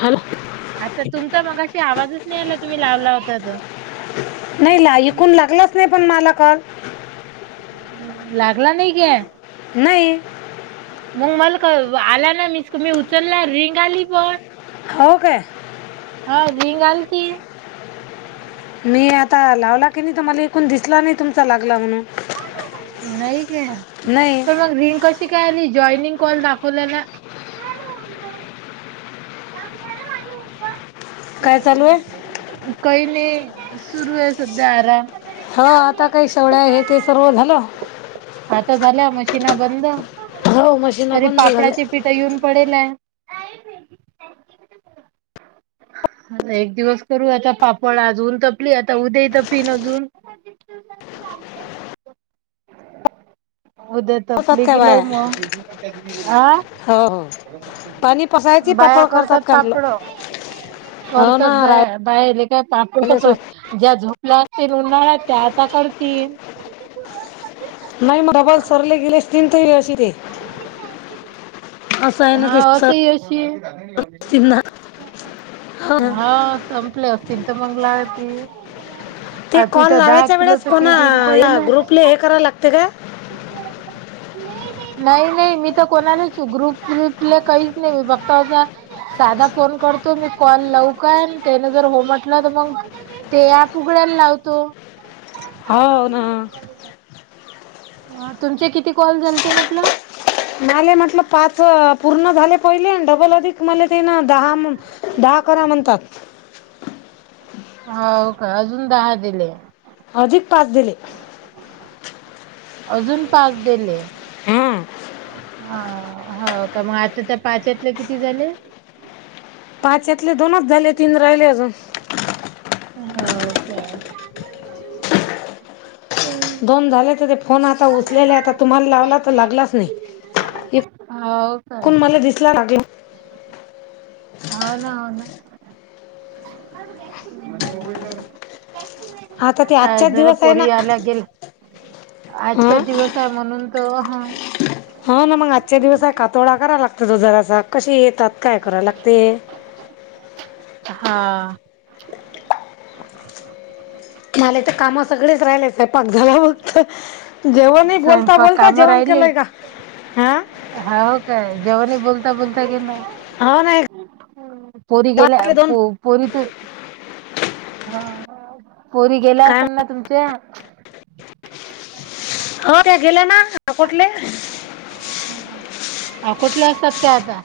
Hello आता तुमचा मगाशी आवाजच नाही आला तुम्ही लावला होता तो. नाही ला ऐकून लागलाच नाही पण मला कॉल. लागला नाही क्या नाही. मग मला का आला ना मिस मी उचला रिंग आली पण हाव काय. हा रिंग आल की मी आता लावला की नाही तुम्हाला एकूण दिसला नाही तुमचा लागला म्हणून. नाही गं नाही पण मला रिंग कशी काय आली? जॉईनिंग कॉल दाखवला ना काय चालू आहे काय नाही. सुरू आहे सध्या आराम. हो आता काय शेवळ्या हे ते सर्व झालं? आता झाल्या मशीना बंद हो मशीन तरी बंद झाल्या पापडाची पिठ येऊन पडेल. [inaudible] एक दिवस करू आता पापड अजून तपली आता उद्या ही तपीन अजून. [unintelligible] उद्या होतात तपली काय कि लव बाया म हा हो हो पाणी पसायची बाया पापड करतात का म्हटलं पापड. हो ना करतात बया राहिले बाय लेका पापड सोय [unintelligible] ज्या झोपल्या तीन उन्हाळ्या त्या आता करतीन. नाही म डबा विसरले गेले आसतीन त अशी ते. असं आहे ना हा ते सर असही अशी. असतील ना हो ना. हा संपले असतील त मंग लागती. ते कॉल लावायच्या वेळेस कोणा पीठ येऊन पडेल या ग्रुपले हे करा लागते काय? [inaudible] नाही नाही मी त कोणालाच ग्रुप ब्रिपल काहीच नाही फक्त असा साधा फोन कर तो मी कॉल लावूका त्यान जर हो म्हटलं तर मग ते अँप उघड्याला लावतो. हाव ना. तुमचे किती कॉल झालते म्हटलं? मले म्हटलं पाच पूर्ण झाले पहिले डबल अधिक मले ते ना दहा दहा करा म्हणतात. हो का अजून दहा दिले. अधिक पाच दिले. अजून पाच दिले. हम. हा हो का मग आता त्या पाचतले किती झाले. पाच यातले दोनच झाले तीन राहिले अजून. हो का? दोन झाले तर ते. फोन आता उचलेला आता तुम्हाला लावला तर लागलाच नाही हो का मला दिसल. ग. [unintelligible] अन हो ना. आता ते काय आजच्याच जरा दिवस आहे ना पोरी आल्या गेल आजचा हा दिवस आहे म्हणून? त हा. हा ना मग आजच्या दिवस आहे कातोडा करा लागत. तो जरा कशी येतात काय करा लागते. हा. मला तर कामा सगळेच राहिलेच आहे पाक झाला मगत. जेवणही बोलता स्वयंपाक बोलता जेवण केलंय का हा. हा हो काय जेवणी बोलता बोलता गे ना. हो नाही पोरी गेल्या घरातले दोन प पोरीत. पोरी गेल्या काय असेल ना म्हण- तुमच्या? हो त्या गेल्या ना कुठले. अ कुठले असतात का आता.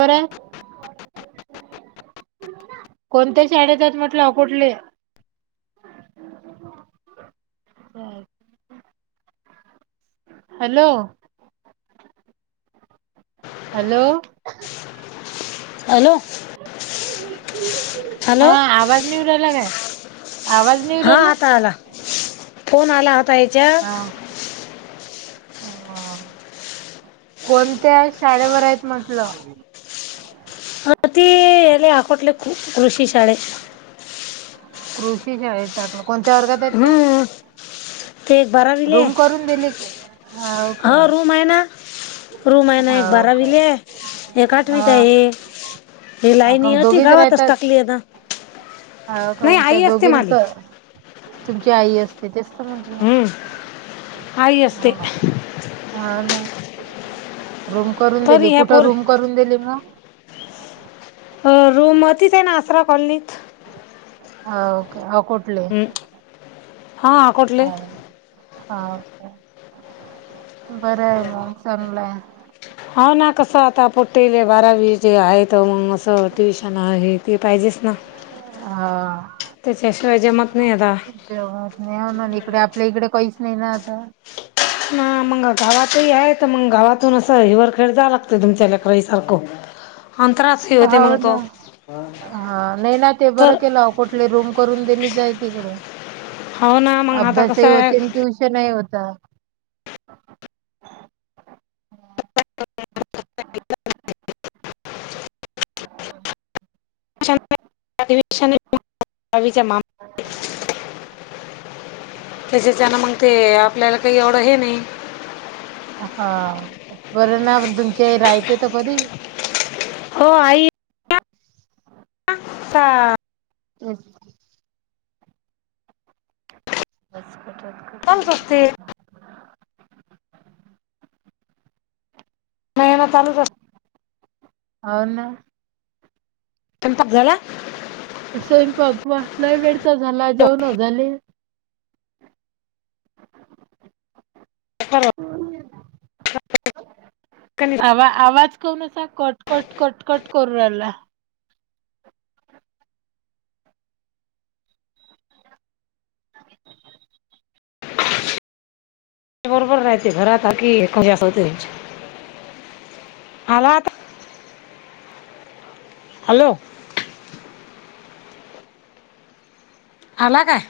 को. कोणत्या शाळेतात म्हटलं कुठले. ब. हॅलो. हॅलो. हॅलो. हा हॅलो आवाज निवडयला काय? आवाज नई येऊन हा राहिला. आता आला फोन आला आता हिच्यात. ह. कोणत्या शाळेवर आहेत म्हटलं? अती आले कूठले कृषी शळेत. कृषी शाळेत टाकलं कोणत्या वर्गात आहेत त्या. हम्म ते एक बारावीले का हो रूम आहे ना. रूम आहे ना एक हो काय बारावीला आहे एक आठवीचा हा आहे. ही का लाईनी मग होती गावातच टाकली आहे ना. हा का नाही त्या आई असते दोघी माली तर तुमची आई असते तेचत म्हटलं ना हम्म आई असते ह अ ना रूम करून तरी दिली ह्या कुठं पोर रूम करून दिली मग अ रोमतीच आहे ना आसरा कॉलनीत हा ओके ह कठले हम्म. हा कोठले हाक बर आहे मग चांगलाय होा ना कस आता पटेले बारावी जे आहेत मग अस ट्युशन आहे ते पाहिजे बिचना हा तेच्या शिवाय माग जेवात नाही म्ह इकडे आपल्या इकडे काहीच नाही ना आता ना मग गावातही आहे तर मग गावातून अस हिवरखेड जा लागतो तुमच्या लेकराई सारखं अंतरा हो ना हा नाही ना ते बरं तर केलं कुठले रूम करून दिली जाय तिकडे हो ना मग आता अभ्यास ही कसं आहे होती ट्यूशनही होता अधिवेश [unintelligible] जमा [inaudible] त्यासेचना मग ते आपल्याला काही एवढं हे नाही हा बरं ना तुमचे रायते तर कधी हो आई हा [inaudible] चालत असते [unintelligible] नाही ना चालूच हो ना [unintelligible] झाला स्वयंपाक वा लय वेडचा झाला जेवण झाले आवा आवाज कोनाचा कट कट कट कट करून रायला [inaudible] बरोबर राहयचे घरात की एख जास होते आला आता हॅलो अला काय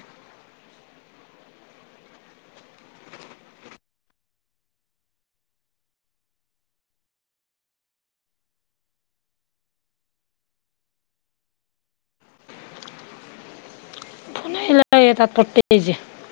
[unintelligible] पटतेज